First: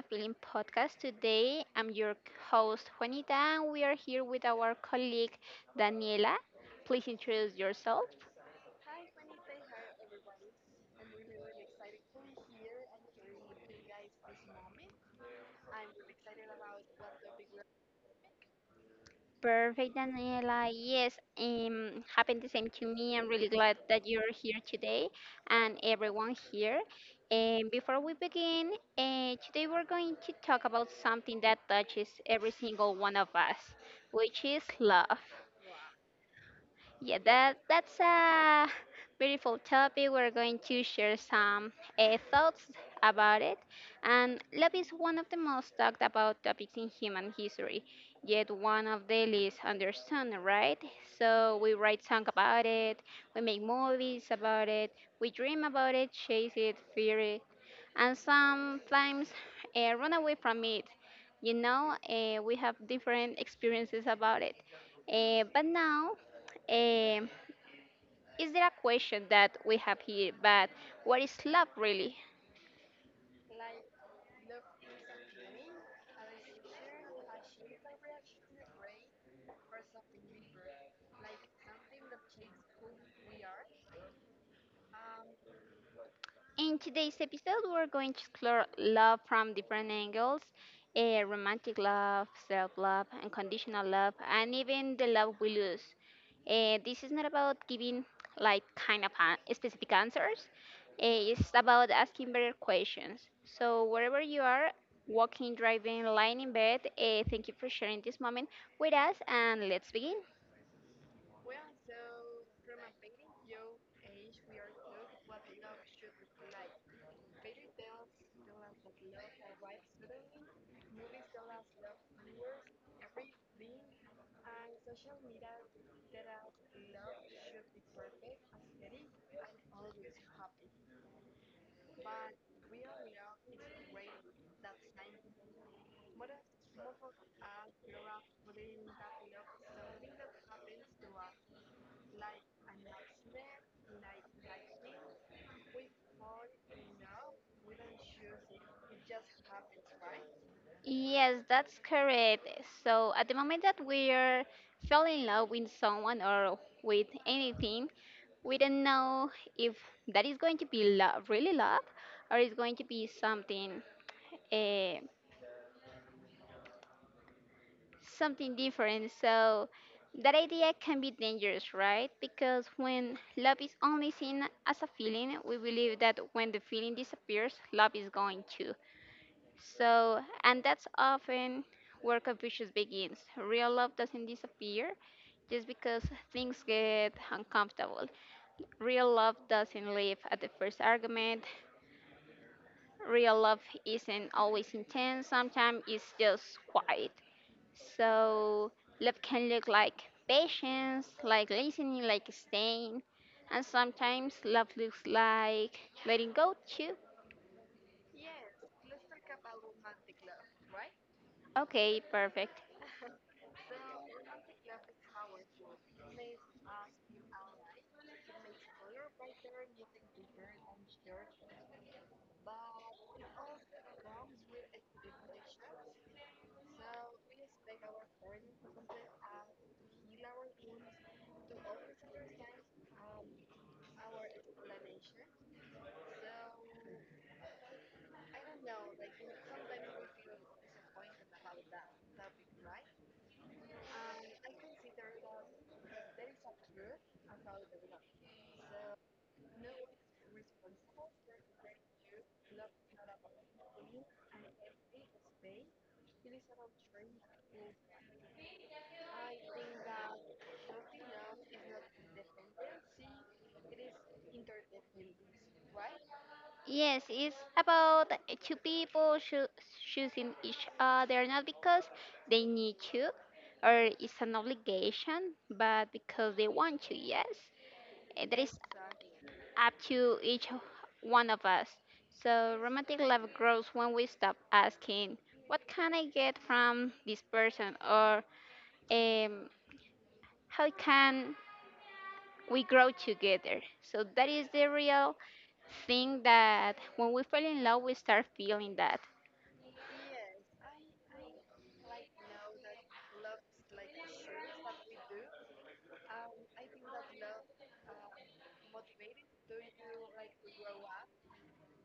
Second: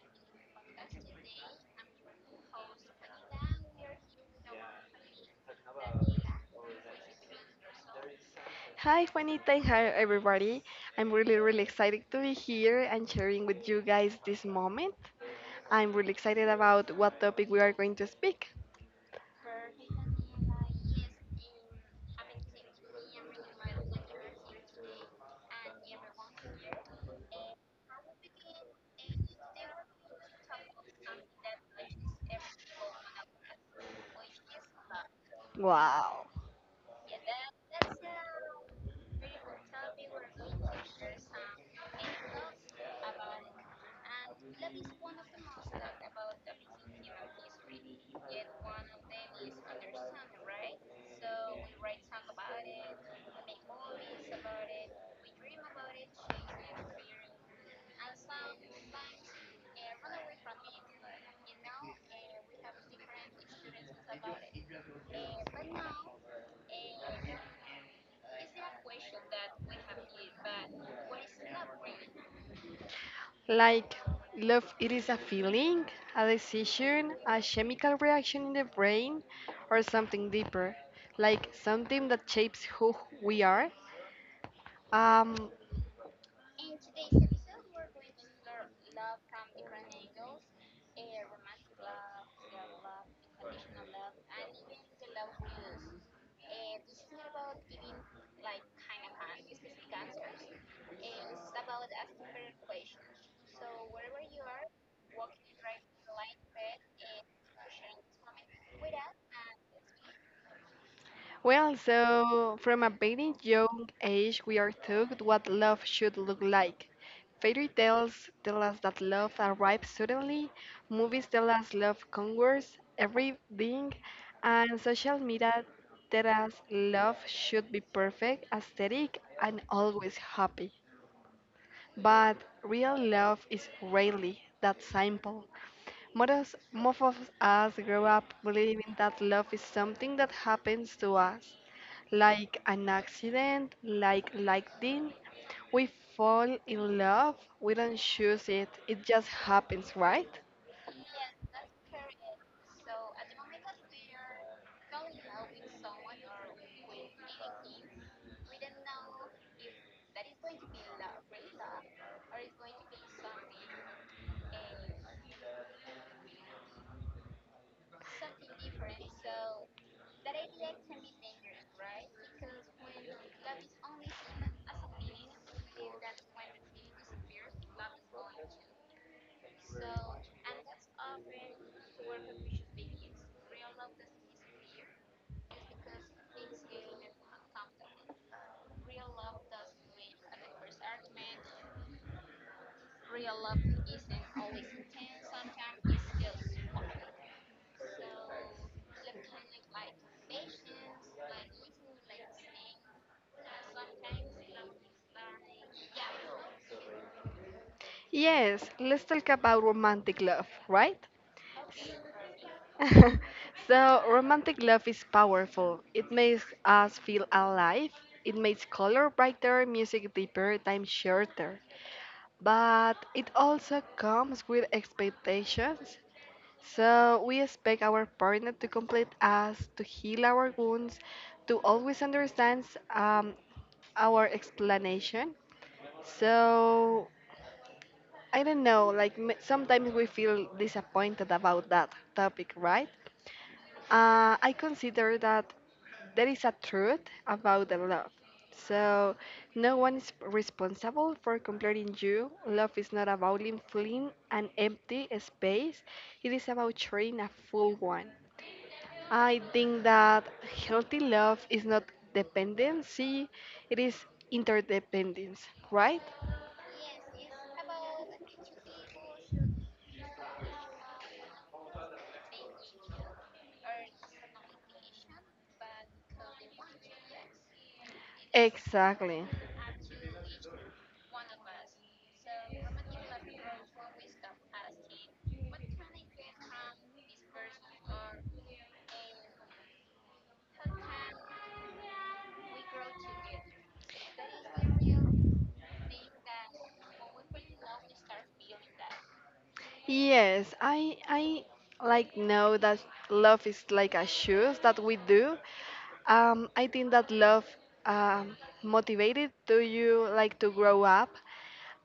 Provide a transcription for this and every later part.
a Feeling podcast. Today, I'm your host, Juanita, and we are here with our colleague, Daniela. Please introduce yourself. Hi Juanita and hi everybody. I'm really excited to be here and sharing with you guys this moment. I'm really excited about what topic we are going to speak. Perfect, Daniela. Yes, happened the same to me. I'm really glad that you're here today and everyone here. And before we begin, today we're going to talk about something that touches every single one of us, which is love. Wow. Yeah, that's a beautiful topic. We're going to share some thoughts about it. And love is one of the most talked about topics in human history, yet one of the least understood, right? So we write songs about it, we make movies about it, we dream about it, chase it, fear it, and sometimes run away from it. We have different experiences about it. But now um, is there a question that we have here? But what is love really? Like, love it is a feeling, a decision, a chemical reaction in the brain or something deeper. Like something that shapes who we are. Um In today's episode, we're going to explore love from different angles, romantic love, self love, unconditional love, and even the love we lose. This is not about giving like kind of specific answers, it's about asking better questions. So, wherever you are, walking, driving, lying in bed, thank you for sharing this moment with us, and let's begin. Well, so from a very young age, we are taught what love should look like. Fairy tales tell us that love arrives suddenly, movies tell us love conquers everything, and social media tell us love should be perfect, aesthetic, and always happy. But real love is rarely that simple. Most of us grow up believing that love is something that happens to us, like an accident, like lightning. We fall in love, we don't choose it, it just happens, right? Yes, that's correct. So at the moment that we're falling in love with someone or with anything, we don't know if that is going to be love, really love, or is going to be something, uh, something different. So that idea can be dangerous, right? Because when love is only seen as a feeling, we believe that when the feeling disappears, love is going too. So, and that's often where confusion begins. Real love doesn't disappear just because things get uncomfortable. Real love doesn't leave at the first argument. Real love isn't always intense, sometimes it's just quiet. So, love can look like patience, like listening, like staying, and sometimes love looks like letting go too. Yes, let's talk about romantic love, right? Okay, perfect. So, romantic love is powerful. It makes us feel alive, it makes color brighter, music deeper, time shorter. But it also comes with expectations. So we expect our partner to complete us, to heal our wounds, to always understand um, our explanation. So I don't know, like sometimes we feel disappointed about that topic, right? I consider that there is a truth about the love. So, no one is responsible for completing you. Love is not about filling an empty space, it is about sharing a full one. I think that healthy love is not dependency, it is interdependence, right? Yes, it's about two people choosing each other not because they need to or it's an obligation, but because they want to, yes. And that is Exactly. up to one of us. So romantic love grows when we stop asking, what can I get from this person? Or um, how can we grow together? So that is the real thing that when we fall in love, we start feeling that. Yes, I like know that love is like a shoes that we do. I think that love um, motivated to you like to grow up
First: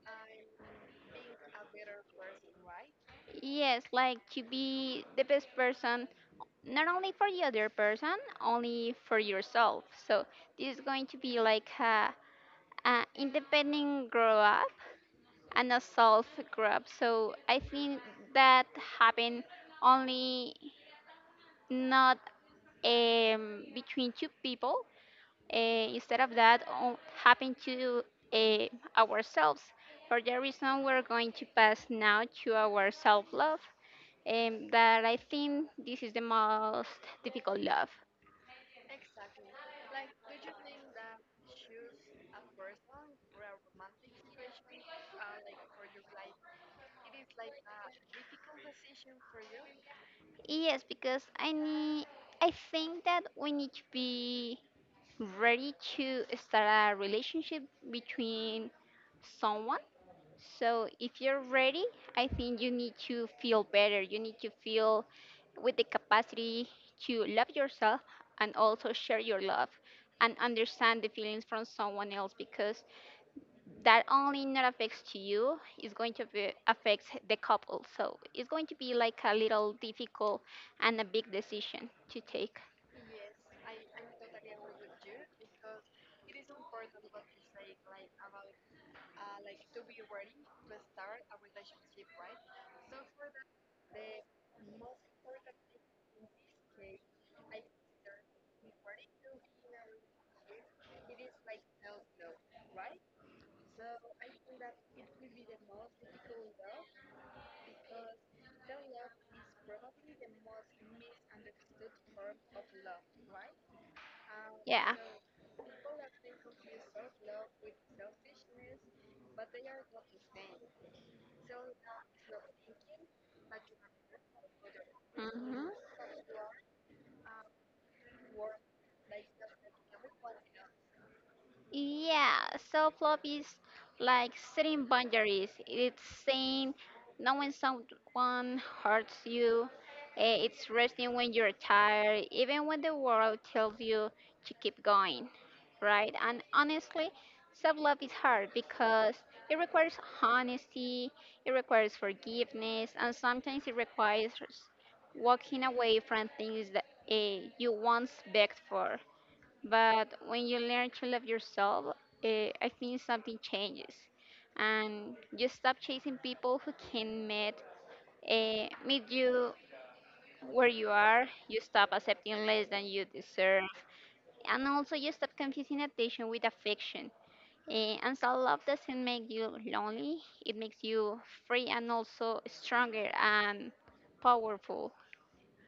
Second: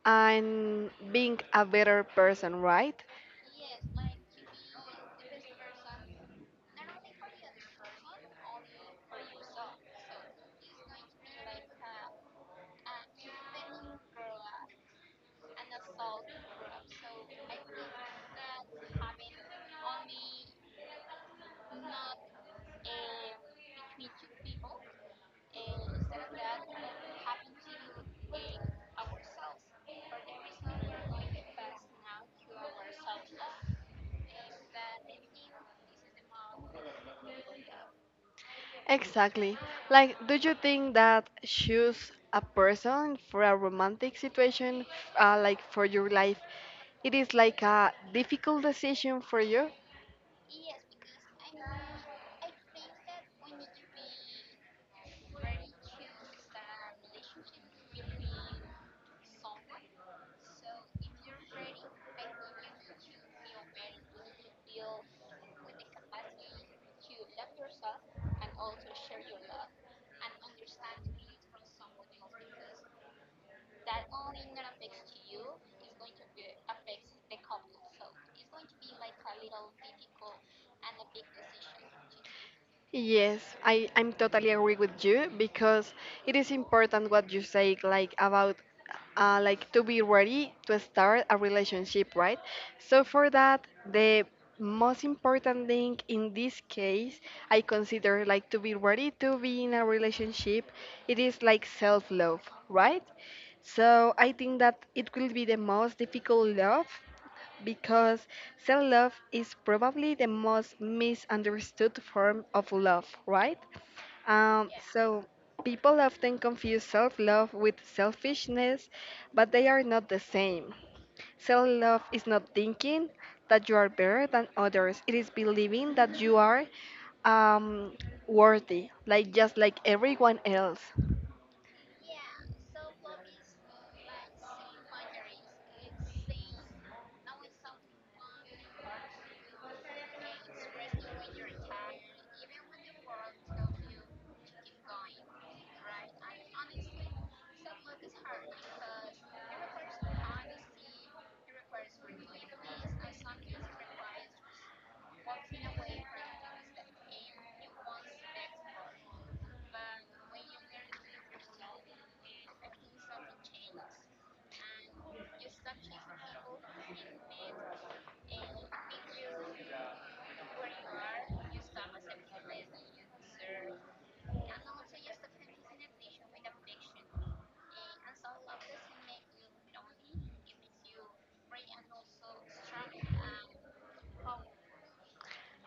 and being a better person, right? Yes, like to be the best person, not only for the other person, only for yourself. So this is going to be like a independent grow up and a self grow up. So I think that happen only not between two people. Instead of that, happen to uh, ourselves. For that reason, we're going to pass now to our self love, that I think this is the most difficult love. Exactly. Like, do you think that choose a person for a romantic situation, like for your life, it is like a difficult decision for you? Yes, because I think that we need to be ready to start a relationship between someone. So if you're ready, I think you need to feel better. You need to feel with the capacity to love yourself and also share your love and understand the feelings from someone else because that only not affects to you is going to be affects the couple. So it's going to be like a little difficult and a big decision to take. Yes, I'm totally agree with you because it is important what you say, like about like to be ready to start a relationship, right? So for that, the most important thing in this case, I consider like to be ready to be in a relationship, it is like self-love, right? So I think that it will be the most difficult love because self love is probably the most misunderstood form of love, right? Um, Yeah. so people often confuse self love with selfishness, but they are not the same. Self love is not thinking that you are better than others, it is Hmm. believing that you are um, worthy, like just like everyone else. Yeah, so flop is like setting boundaries. It's saying no when someone hurts you. It's resting when you're tired, even when the world tells you to keep going, right? And honestly, self-love is hard because it requires honesty, it requires forgiveness, and sometimes it requires walking away from things that you once begged for. But when you learn to love yourself, I think something changes, and you stop chasing people who can meet meet you where you are. You stop accepting less than you deserve, and also you stop confusing attention with affection. And self love doesn't make you lonely; it makes you free and also stronger and powerful.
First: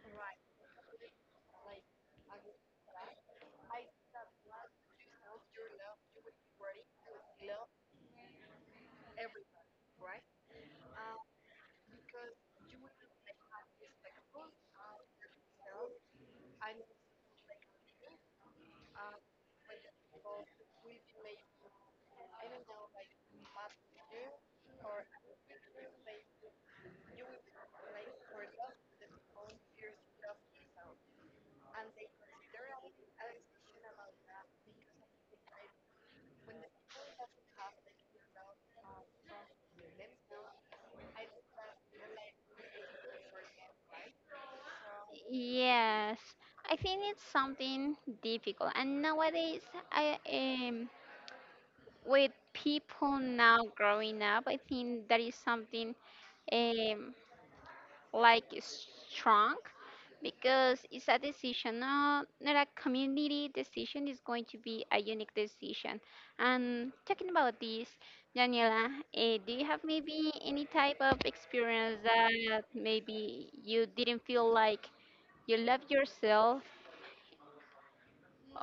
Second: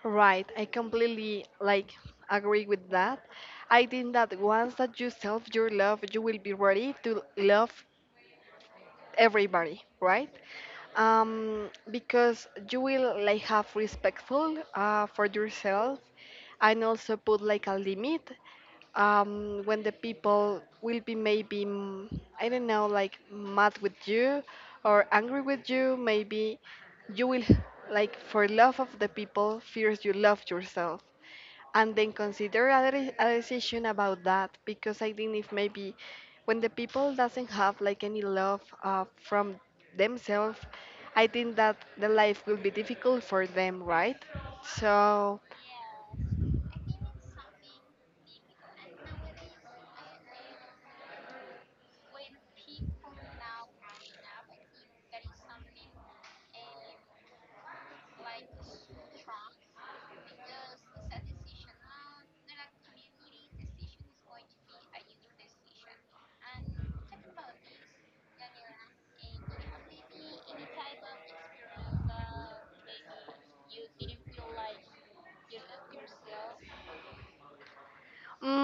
Right, I completely like agree with that. I think that once that you self your love, you will be ready to love everybody, right? Because you will like have respectful for yourself and also put like a limit when the people will be maybe I don't know, like mad with you or angry with you, maybe you will like for love of the people fears you love yourself and then consider a decision about that, because I think if maybe when the people doesn't have like any love from themselves, I think that the life will be difficult for them, right? So Yes, I think it's something difficult, and nowadays I am. With people now growing up, I think that is something um, like strong because it's a decision, not a community decision, it's going to be a unique decision. And talking about this, Daniela, do you have maybe any type of experience that maybe you didn't feel like you love yourself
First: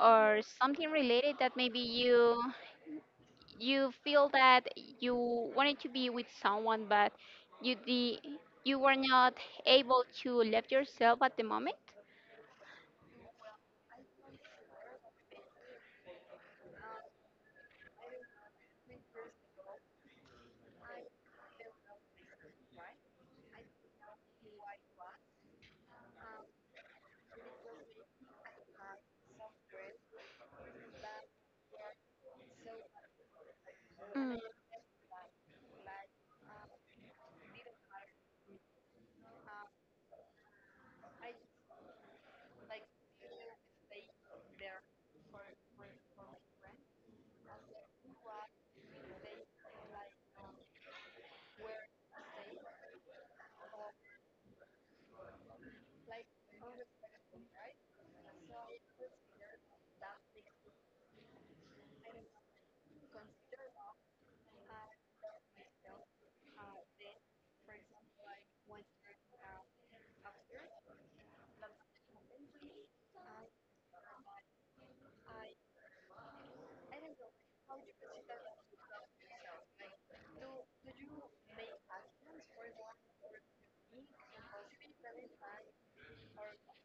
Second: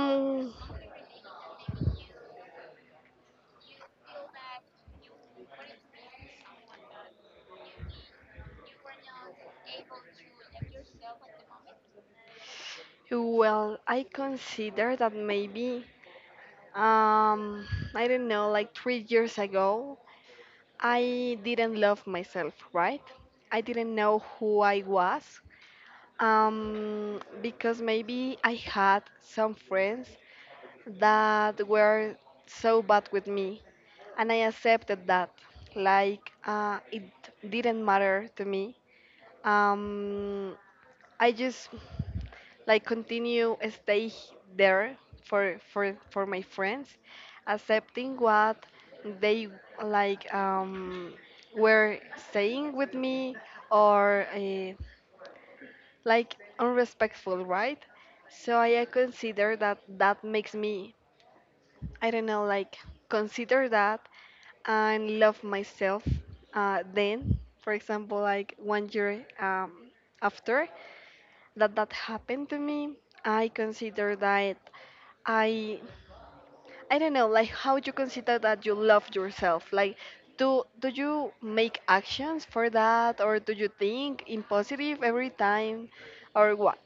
or something related that maybe you feel that you wanted to be with someone, but you the you were not able to love yourself at the moment. well, I consider that maybe um, I don't know, like 3 years ago I didn't love myself, right? I didn't know who I was. Because maybe I had some friends that were so bad with me, and Mm, I accepted that. Like, it didn't matter to me. Um, I just like continue stay there for my friends, accepting what they like um were saying with me or like unrespectful, right? So I consider that that makes me, I don't know, like consider that and love myself. Then, for example, like one year after that that happened to me, I consider that I, I don't know, like how you consider that you love yourself, like. Do you make actions for that or do you think in positive every time or what?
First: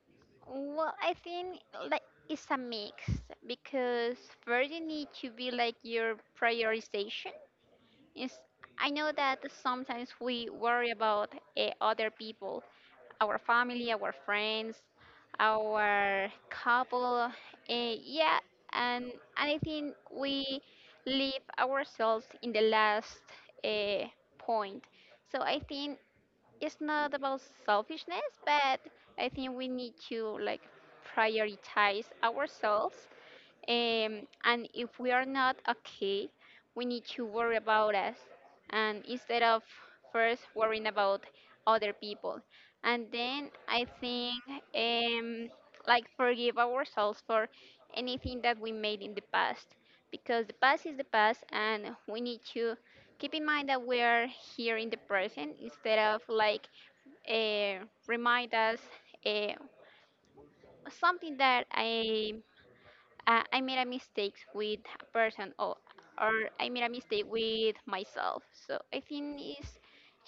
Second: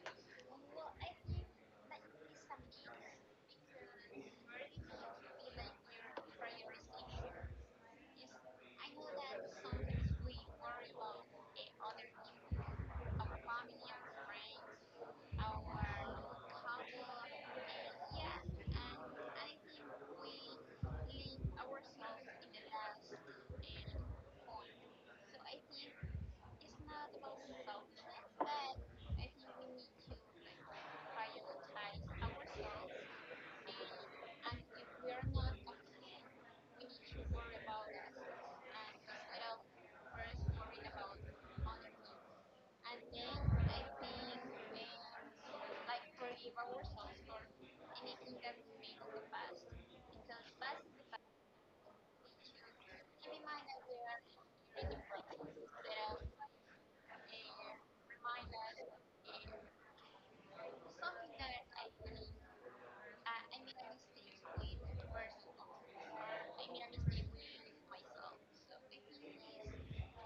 well, I think like it's a mix because first you need to be like your prioritization. Is I know that sometimes we worry about other people, our family, our friends, our couple. eh, yeah, and, and I think we leave ourselves in the last uh, point. So I think it's not about selfishness, but I think we need to like prioritize ourselves, and if we are not okay, we need to worry about us and instead of first worrying about other people. And then I think, um, like forgive ourselves for anything that we made in the past because the past is the past and we need to keep in mind that we are here in the present instead of like remind us uh, something that I made a mistake with a person or I made a mistake with myself. So I think is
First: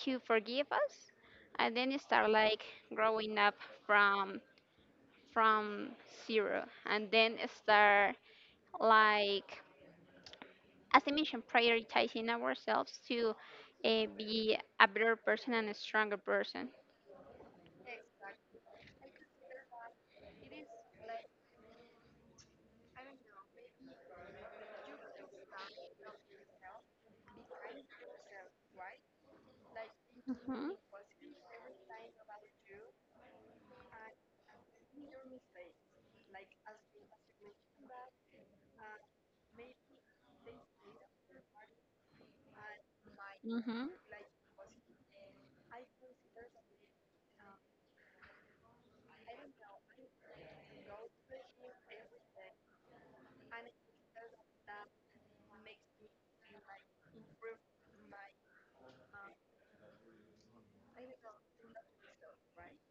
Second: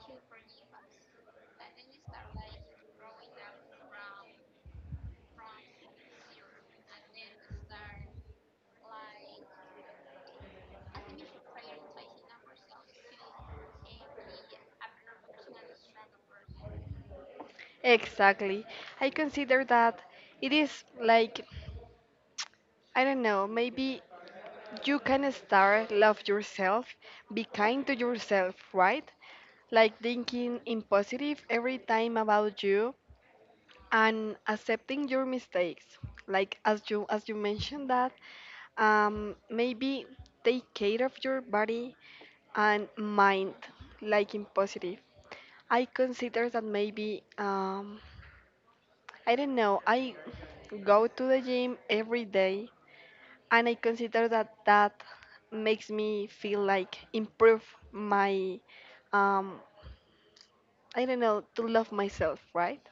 to forgive us and then start like growing up from from zero and then start like as I mentioned prioritizing ourselves to be a better person and a stronger person. Exactly. I consider that it is like, I don't know, maybe you can start love yourself, be kind to yourself, right? Like thinking Hmm. in positive every time about you and accepting your mistakes. Like as you mentioned that, maybe take care of your body and mind, Hmm. like in positive. I consider that maybe I don't know. I go to the gym every day, and I consider that that makes me feel like improve my, um, I don't know, to love myself, right?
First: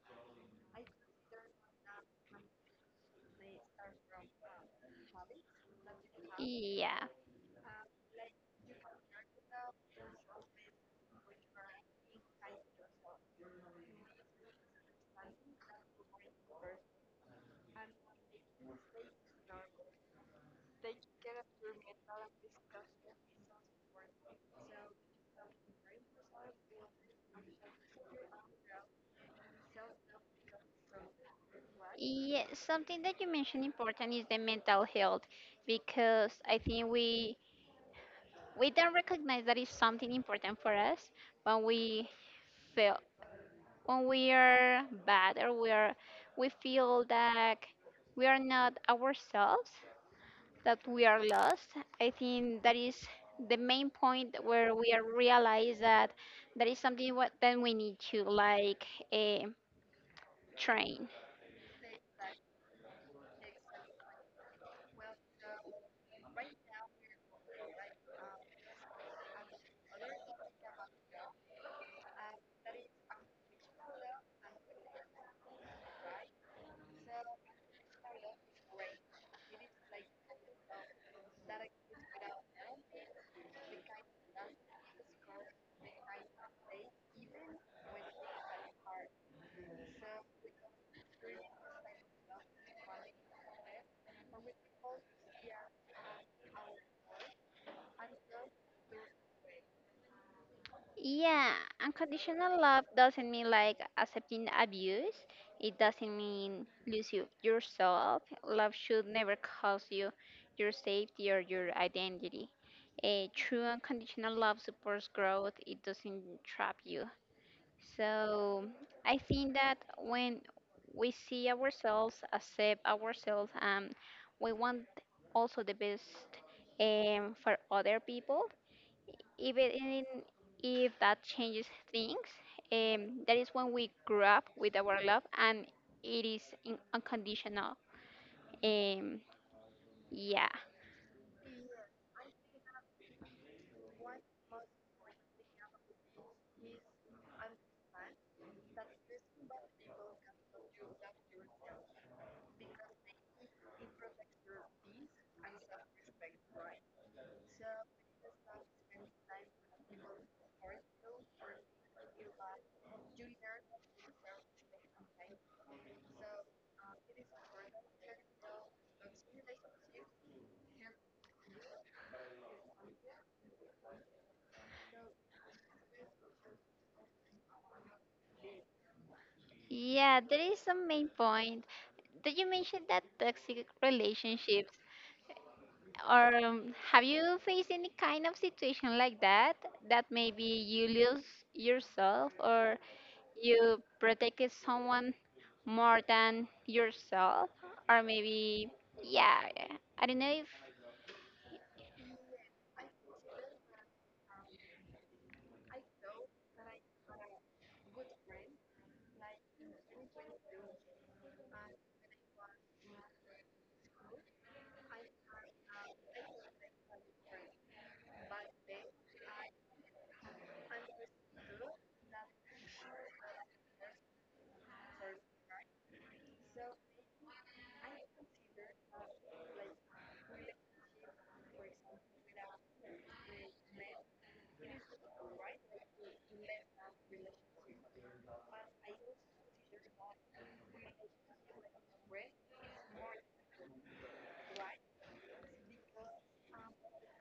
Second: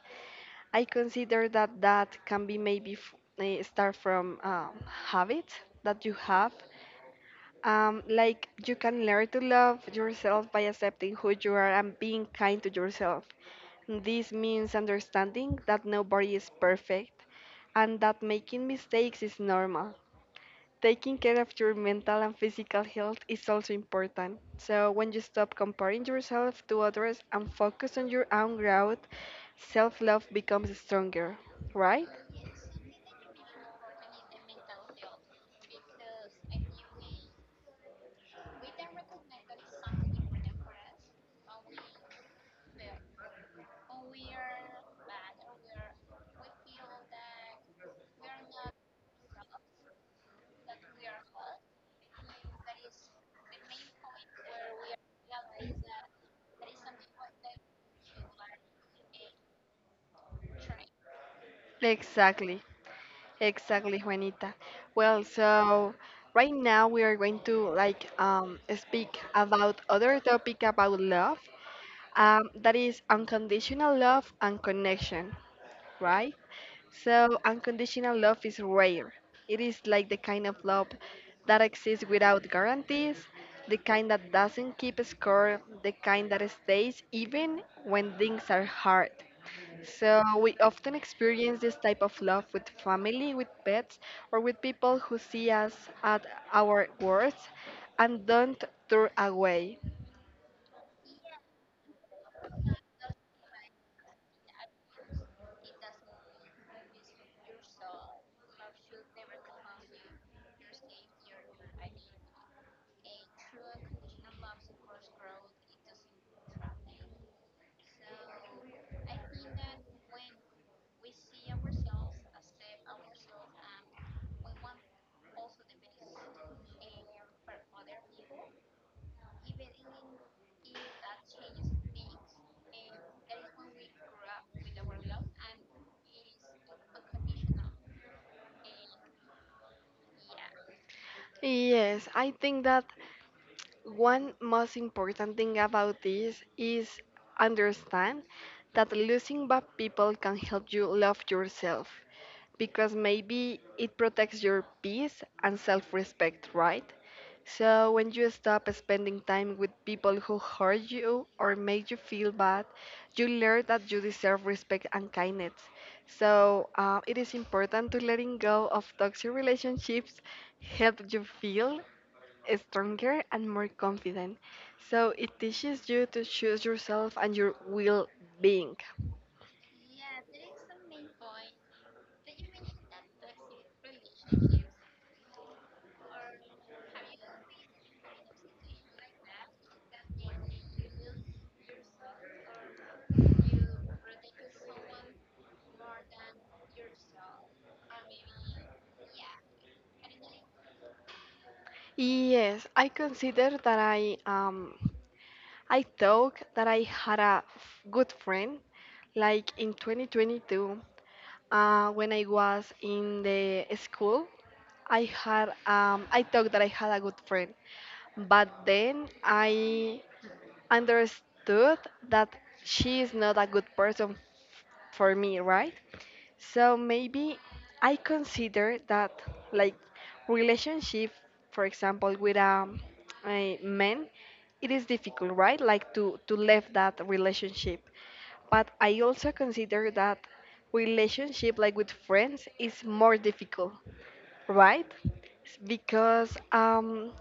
I consider that that can be maybe start from habit that you have. Yeah. Like you can learn to love yourself by accepting who you are and being kind to yourself. This means understanding that nobody is perfect and that making mistakes is normal. Taking care of your mental and physical health is also important. So, when you stop comparing yourself to others and focus on your own growth, self love becomes stronger, right? Yeah, something that you mentioned important is the mental health because I think we don't recognize that it's something important for us when we feel when we are bad or we feel that we are not ourselves, that we are lost. I think that is the main point where we are realize that that is something that we need to like eh, train. Exactly. Exactly, Juanita. Well, so right now we are going to like speak about other topic about love, that is unconditional love and connection, right? So unconditional love is rare. It is like the kind of love that exists without guarantees, the kind that doesn't keep score, the kind that stays even when things are hard. So, we often experience this type of love with family, with pets, or with people who see us at our worst and don't turn away. Yeah, unconditional love doesn't mean like accepting abuse. It doesn't mean lose you yourself. Love should never cost you your safety or your identity. A true unconditional love supports growth. It doesn't trap you. So I think that when we see ourselves, accept ourselves, we want also the best for other people even if that changes things, that is when we grow up with our love and it is unconditional. Um, yeah. Yes, I think that one most important thing about this is understand that losing bad people can help you love yourself, because maybe it protects your peace and self respect, right? So when you stop spending time with people who hurt you or make you feel bad, you learn that you deserve respect and kindness. So it is important to letting go of toxic relationships help you feel stronger and more confident. So it teaches you to choose yourself and your will being. Yeah, there is some main point. Did you mention that toxic relationships? Or have you faced any kind of situation like that? That maybe you lose yourself or you protected someone more than yourself? Or maybe, yeah, I don't know if. Yes, I consider that I thought that I had a good friend like in 2022, when I was in the school. I had I thought that I had a good friend, but then I understood that she is not a good person for me, right? So maybe I consider that like relationship, for example, with a man, it is difficult, right? Like to leave that relationship. But I also consider that relationship like with friends is more difficult, right? Because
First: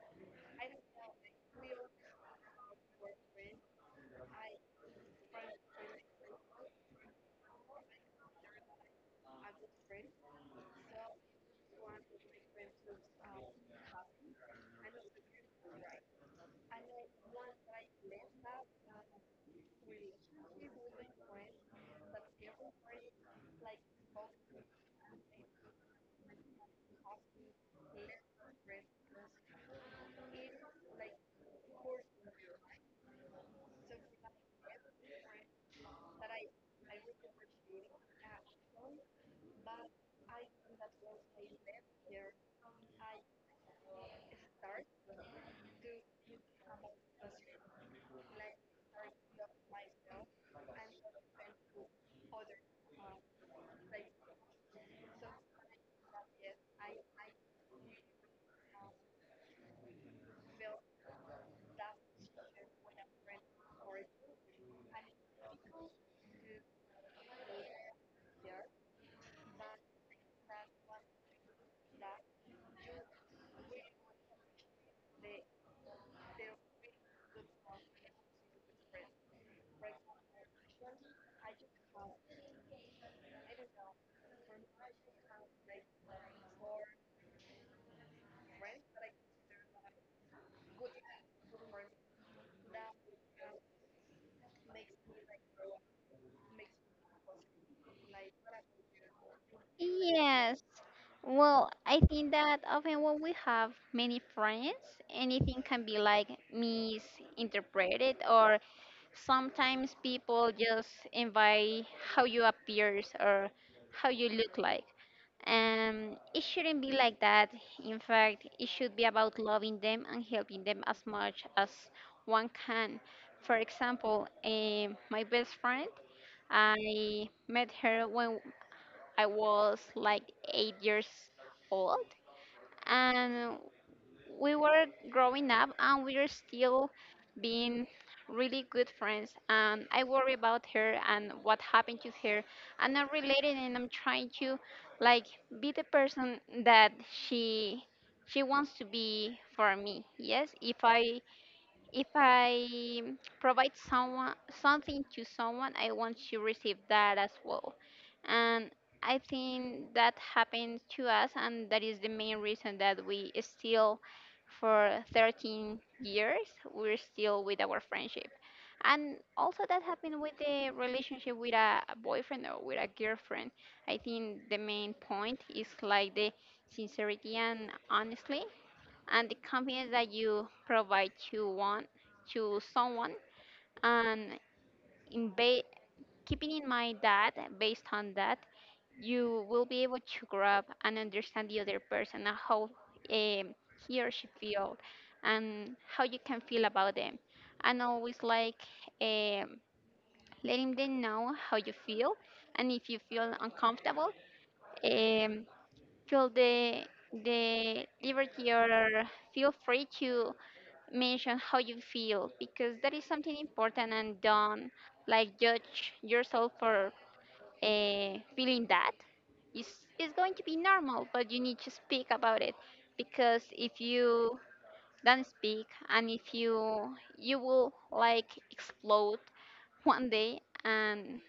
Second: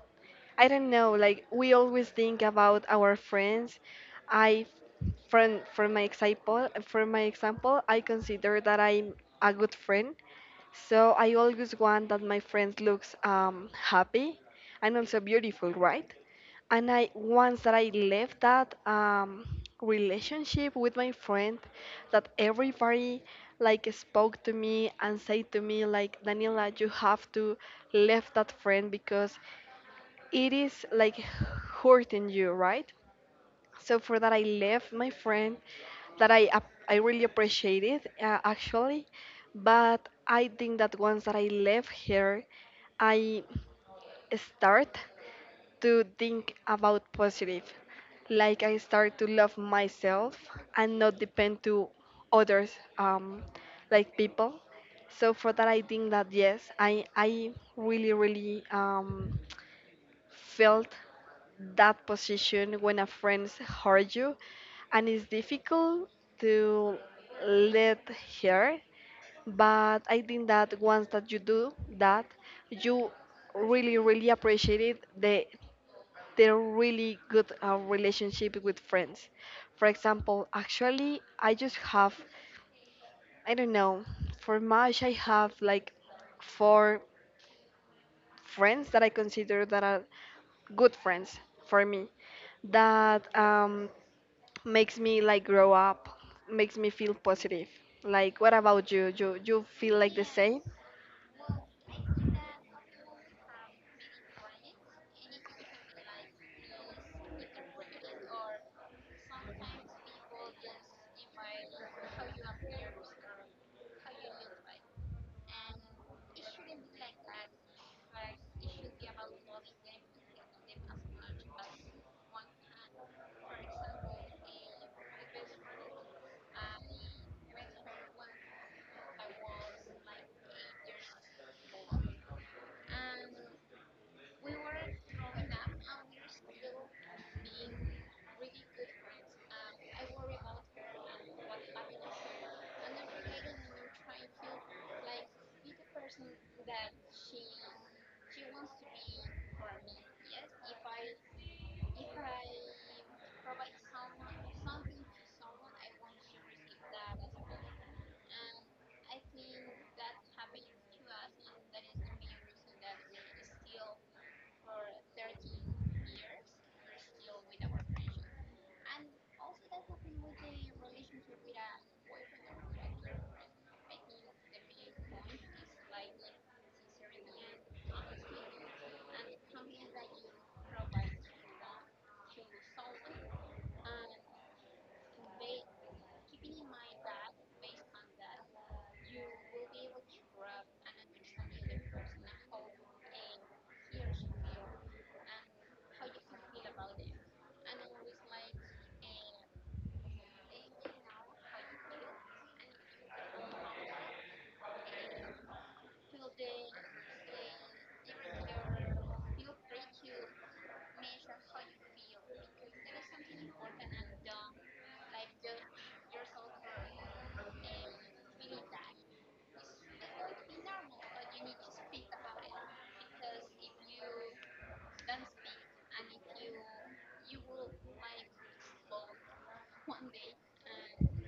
I don't know, like we always think about our friends. I from for my example, I consider that I'm a good friend. So I always want that my friends looks happy and also beautiful, right? And I once that I left that relationship with my friend, that everybody like spoke to me and said to me like, Daniela, you have to left that friend because it is like hurting you, right? So for that, I left my friend that I really appreciate it, actually, but I think that once that I left here, I start to think about positive, like I start to love myself and not depend to others, um, like people. So for that, I think that yes, I really really felt that position when a friend hurt you, and it's difficult to let her. But I think that once that you do that, you really really appreciate it the really good relationship with friends. For example, actually, I just have, I don't know, for much I have like four friends that I consider that are good friends for me, that makes me like grow up, makes me feel positive. Like, what about you? You feel like the same? Yes. Well, I think that often when we have many friends, anything can be like misinterpreted, or sometimes people just invite how you appears or how you look like. It shouldn't be like that. In fact, it should be about loving them and helping them as much as one can. For example, my best friend, I met her when I was like 8 years old, and we were growing up, and we are still being really good friends. And I worry about her and what happened to her. I'm not related, and I'm trying to like be the person that she she wants to be for me. Yes, if I provide someone something to someone, I want to receive that as well. And I think that happens to us, and that is the main reason that we still, for 13 years, we're still with our friendship. And also that happened with the relationship with a boyfriend or with a girlfriend. I think the main point is like the sincerity and honestly and the confidence that you provide to one to someone and in ba- keeping in mind that based on that you will be able to grab and understand the other person and how, um, he or she feels and how you can feel about them and always like, um, letting them know how you feel and if you feel uncomfortable, um, feel the liberty or feel free to mention how you feel because that is something important and don't like judge yourself for feeling that it's, it's going to be normal but you need to speak about it because if you don't speak and if you will like explode one day and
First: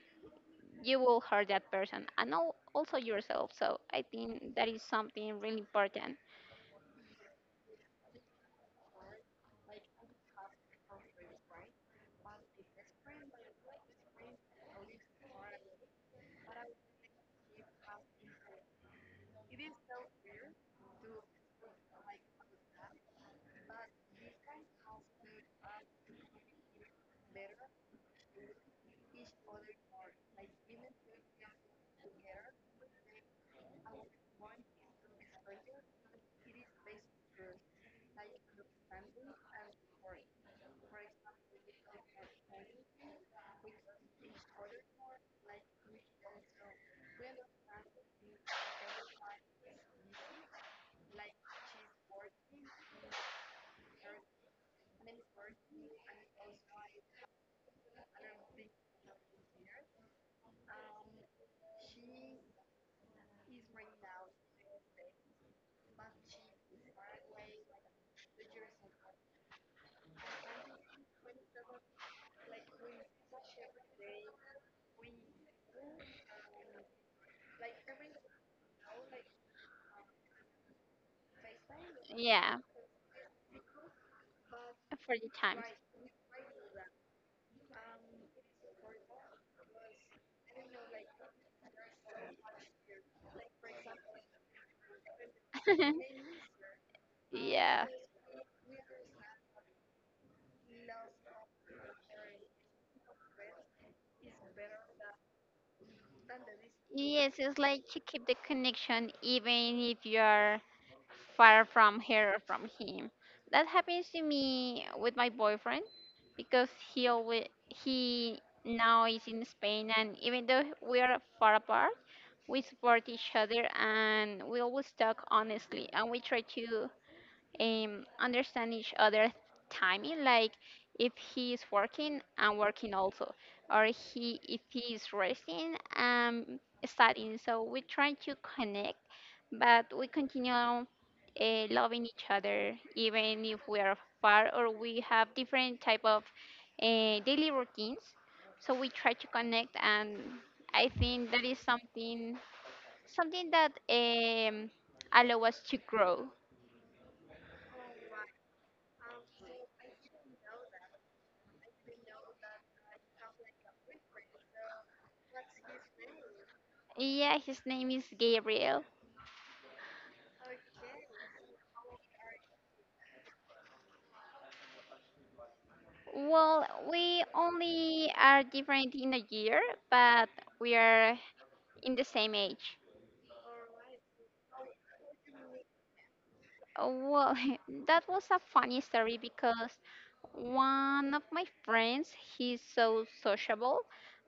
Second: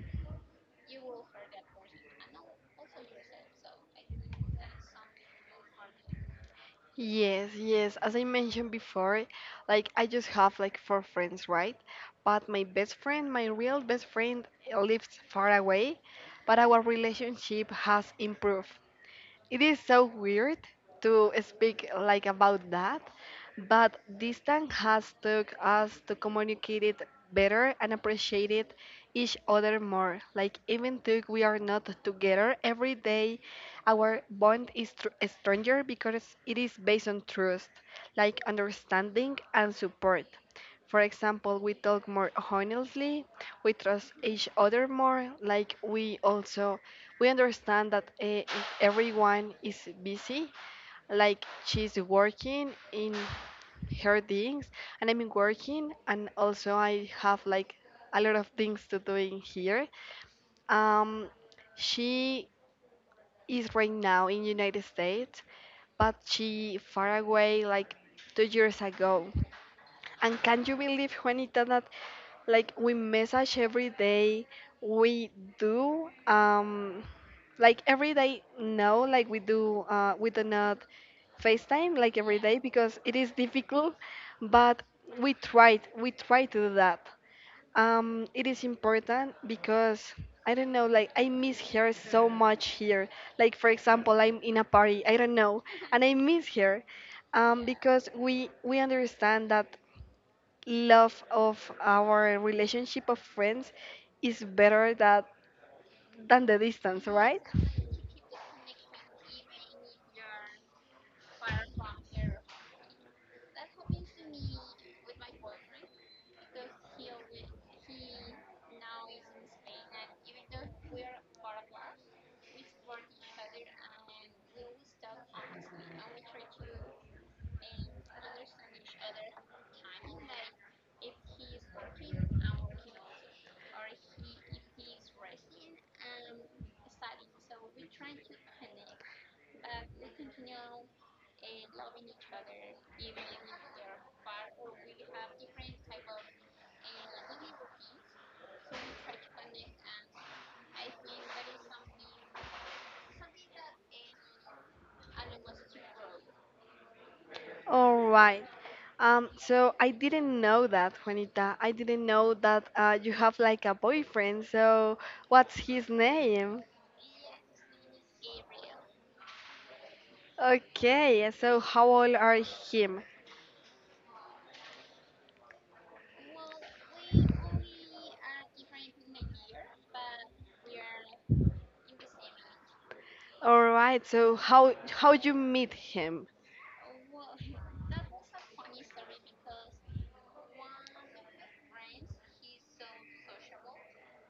you will hurt that person and also yourself. So I think that is something really important. Yes, yes. As I mentioned before, like I just have like four friends, right? But my best friend, my real best friend, lives far away, but our relationship has improved. It is so weird to speak like about that, but distance has taught us to communicate it better and appreciate it each other more. Like even though we are not together every day, our bond is stronger because it is based on trust, like understanding and support. For example, we talk more honestly, we trust each other more, like we also we understand that everyone is busy, like she's working in her things, and I'm working, and also I have like a lot of things to do in here. Um, she is right now in United States, but she far away like 2 years ago. And can you believe, Juanita, that like we message every day, we do like every day no, like we do not FaceTime like every Yeah, day because it is difficult, but for the we try to do that. Um, it is important because I don't know, like I miss her so much here. Like for example, I'm in a party, I don't know, times. and I miss her Yeah. because we understand that love of our relationship of friends is better that than the distance, Yes, right? it's like to keep the connection even if you are far from her or from him. That happens to me with my boyfriend because he now is in Spain, and even though we are far apart, we support each other and we always talk honestly and we try to understand each other timing, like if he is working I'm working also, or he if he is resting I'm studying, so we try to connect, but we continue loving each other even if we are far or we have different type of daily routines. So we try to connect, and I think that is something, something that allow us to grow. All right. So I didn't know that, Juanita. I didn't know that you have like a boyfriend. So what's his name? Yeah, his name is Gabriel. Okay. So how old are him? Well, we only are different in a year, but we are in the same age. All right. So how you meet him? Oh, well, that was a funny story because one of my friends, he's so sociable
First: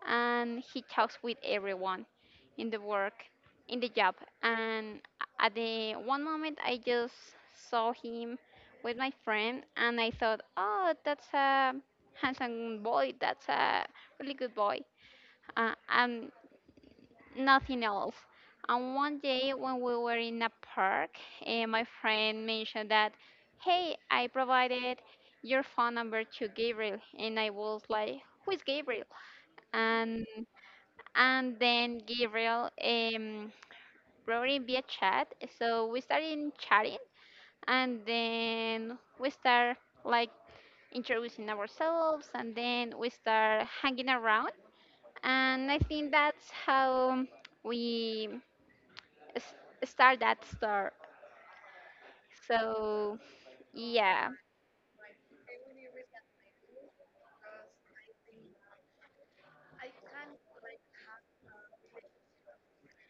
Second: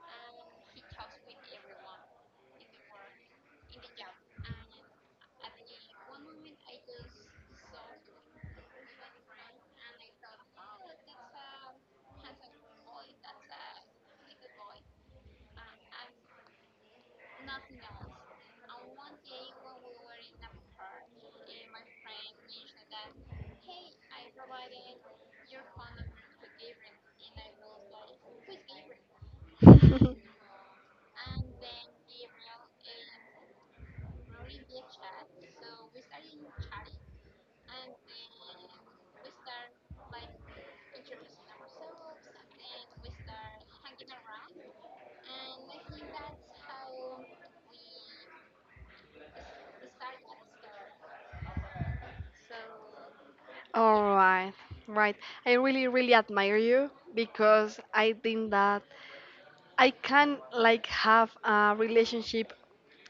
and he talks with everyone in the work, in the job. And at the one moment, I just saw him with my friend and I thought, oh, that's a handsome boy, that's a really good boy. And nothing else. And one day when we were in a park, my friend mentioned that, hey, I provided your phone number to Gabriel, and I was like, who is Gabriel? And and then Gabriel wrote in via chat, so we started chatting, and then we start, like, introducing ourselves, and then we start hanging around, and I think that's how we s- start that store. So All yeah, right, right. I really, really admire you because I think that I can like have a relationship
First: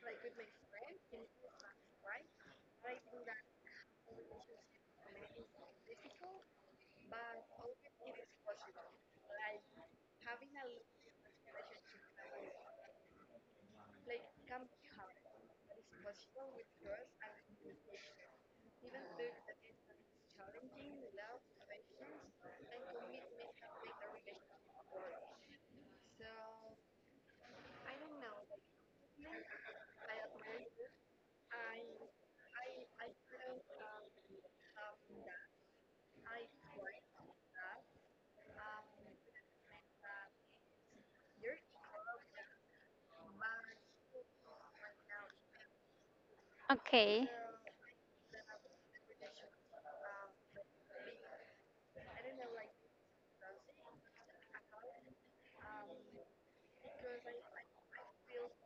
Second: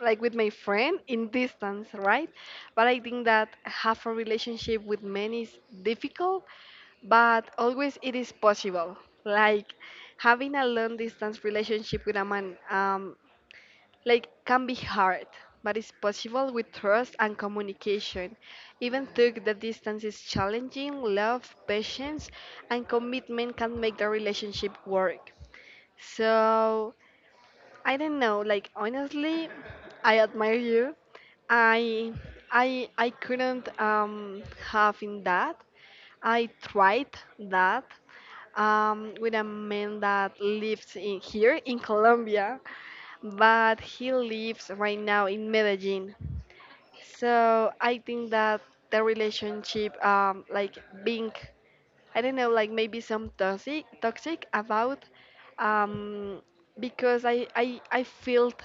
like with my friend in distance, right? But I think that have a relationship with men is difficult, but always it is possible. Like having a long distance relationship with a man, like can be hard, but it's possible with trust and communication. Even though the distance is challenging, love, patience, and commitment can make the relationship work. So I don't know. Like honestly, I admire you. I I couldn't have in that. I tried that with a man that lives in here in Colombia, but he lives right now in Medellin. okay, So I think that the relationship like being I don't know, like maybe some toxic about um, because I felt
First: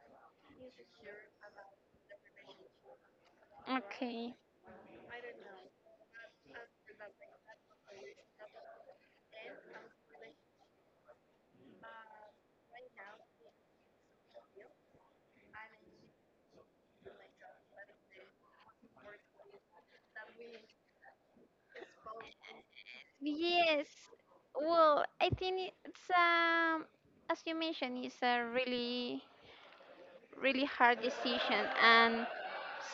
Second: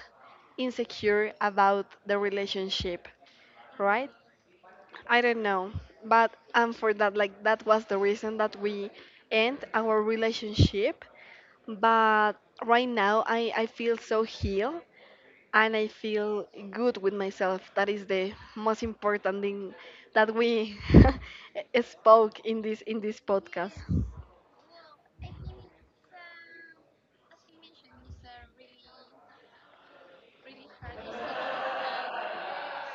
insecure about the relationship, right? okay, I don't know, but for that like that was the reason that we end our relationship. But right now I feel so healed and I feel good with myself. That is the most important thing that we spoke in this podcast. yes. Well, I think it's as you mentioned, it's a really, really hard decision, and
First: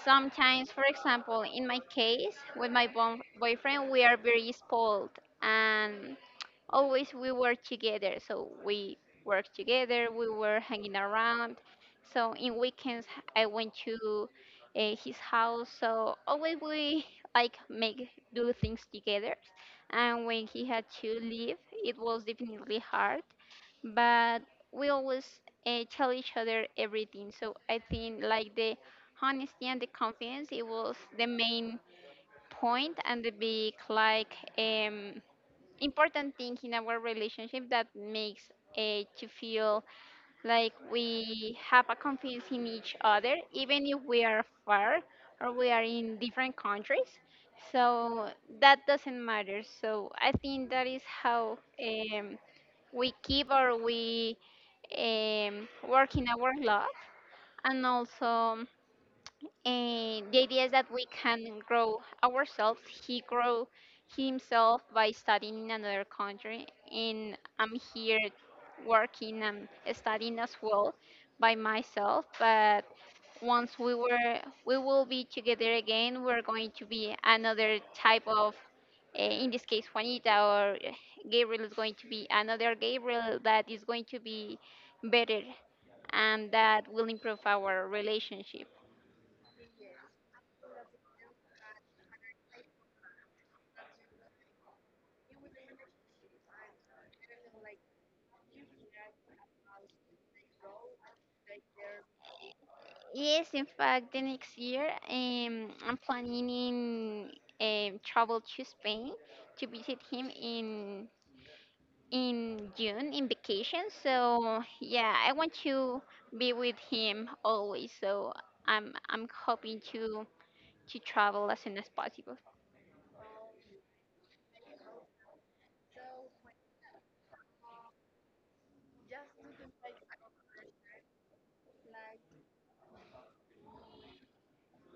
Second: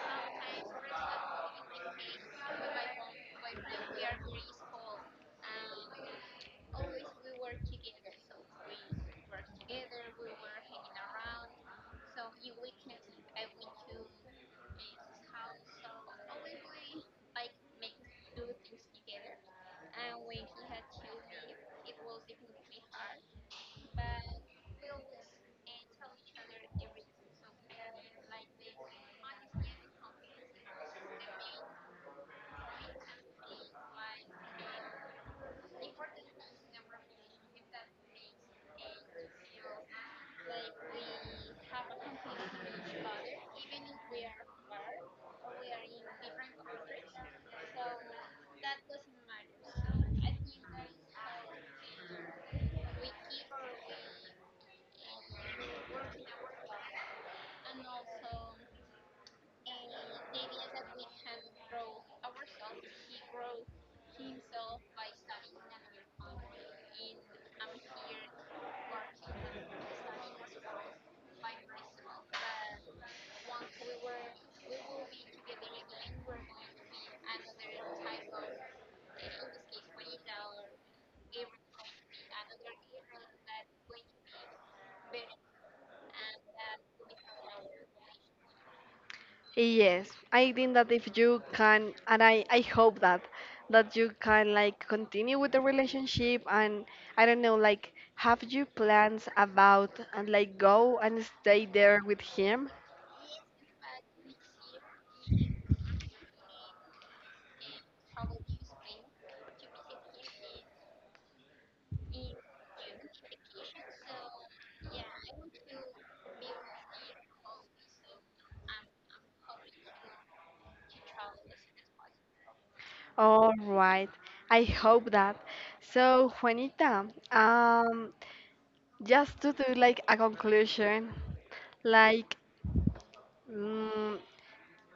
sometimes, for example, in my case, with my boyfriend, we are very spoiled and always we were together. So we worked together, we were hanging around. So in weekends, I went to his house. So always we like make do things together. And when he had to leave, it was definitely hard, but we always tell each other everything. So I think like the honesty and the confidence, it was the main point and the big, like, important thing in our relationship that makes to feel like we have a confidence in each other, even if we are far or we are in different countries. So that doesn't matter. So I think that is how. We keep or we work in our love, and also, and the idea is that we can grow ourselves. He grow himself by studying in another country, and I'm here working and studying as well by myself. But once we were, we will be together again, we're going to be another type of, in this case Juanita, or Gabriel is going to be another Gabriel that is going to be better, and that will improve our relationship. Yes, I think that if you can, and I hope that you can like continue with the relationship and I don't know, like have you plans about and like go and stay there with him? Yes, in fact, the next year I'm planning in, travel to Spain to visit him in June in vacation. So yeah, I want to be with him always. So I'm hoping to travel as soon as possible. All right, I hope that. So Juanita, um, just to do like a conclusion, like mm,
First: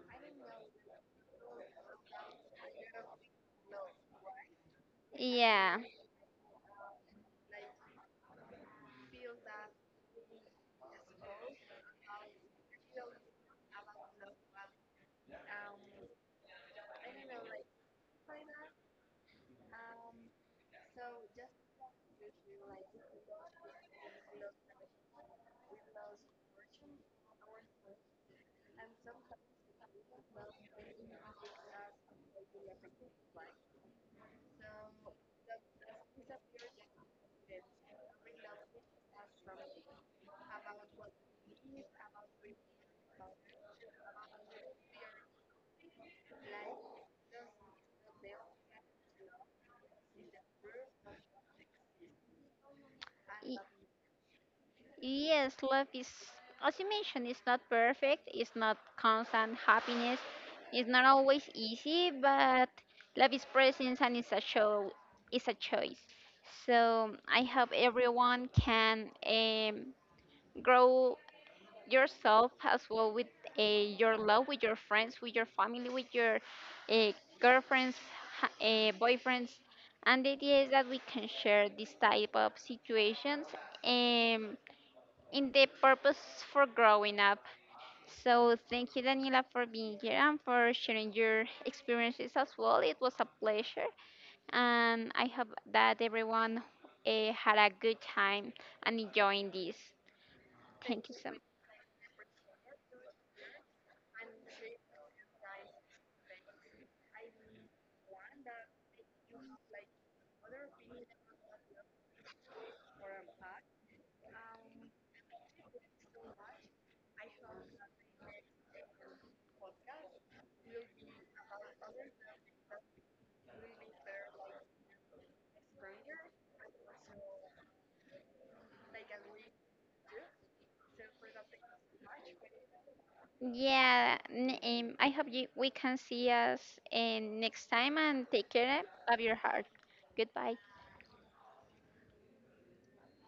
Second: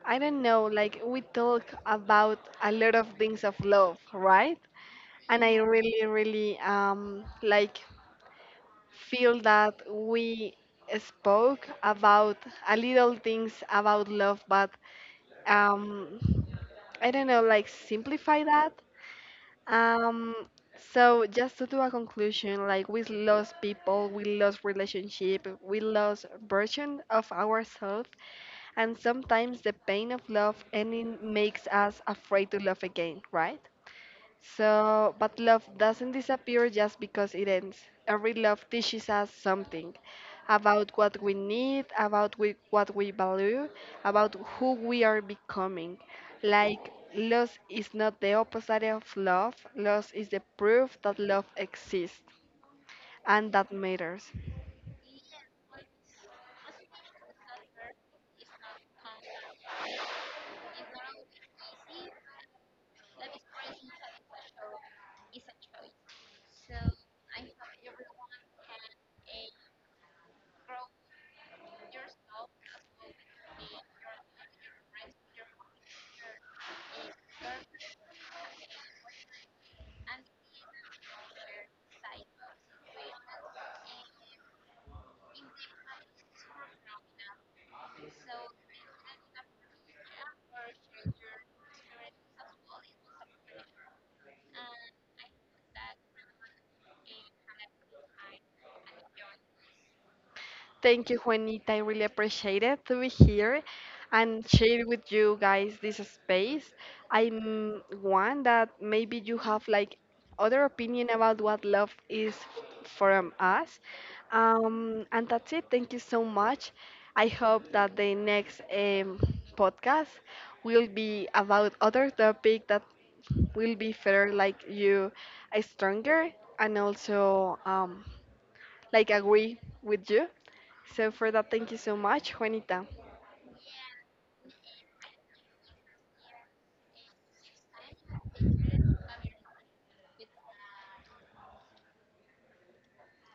I don't know, like we talk about a lot of things of love, right? And I Yeah. really, really like feel that we spoke about a little things about love, but um, I don't know, like simplify that. Um, so just to do a conclusion, like we lost people, we lost relationship, we lost version of ourselves, and sometimes the pain of love ending makes us afraid to love again, right? So, but love doesn't disappear just because it ends. Every love teaches us something about what we need, about we, what we value, about who we are becoming. Like, loss is not the opposite of love, loss is the proof that love exists and that matters. Yes, love is, as you mentioned, it's not perfect, it's not constant happiness, it's not always easy, but love is presence and it's a show, it's a choice. So I hope everyone can grow yourself as well with your love, with your friends, with your family, with your uh, girlfriends, boyfriends, and the idea is that we can share this type of situations. Um, in the purpose for growing up. So thank you, Daniela, for being here and for sharing your experiences as well. It was a pleasure, and I hope that everyone had a good time and enjoying this. Thank Thank you you, so much. Juanita. I really appreciate it to be here and share with you guys this space. I'm one that maybe you have like other opinion about what love is from us. And that's it. Thank you so much. I hope that the next podcast will be about other topic that will be fair, like you stronger and also like agree with you. So for that, thank you so much, Juanita. Yeah, I hope you, we can see us next time and take care of your heart. Goodbye.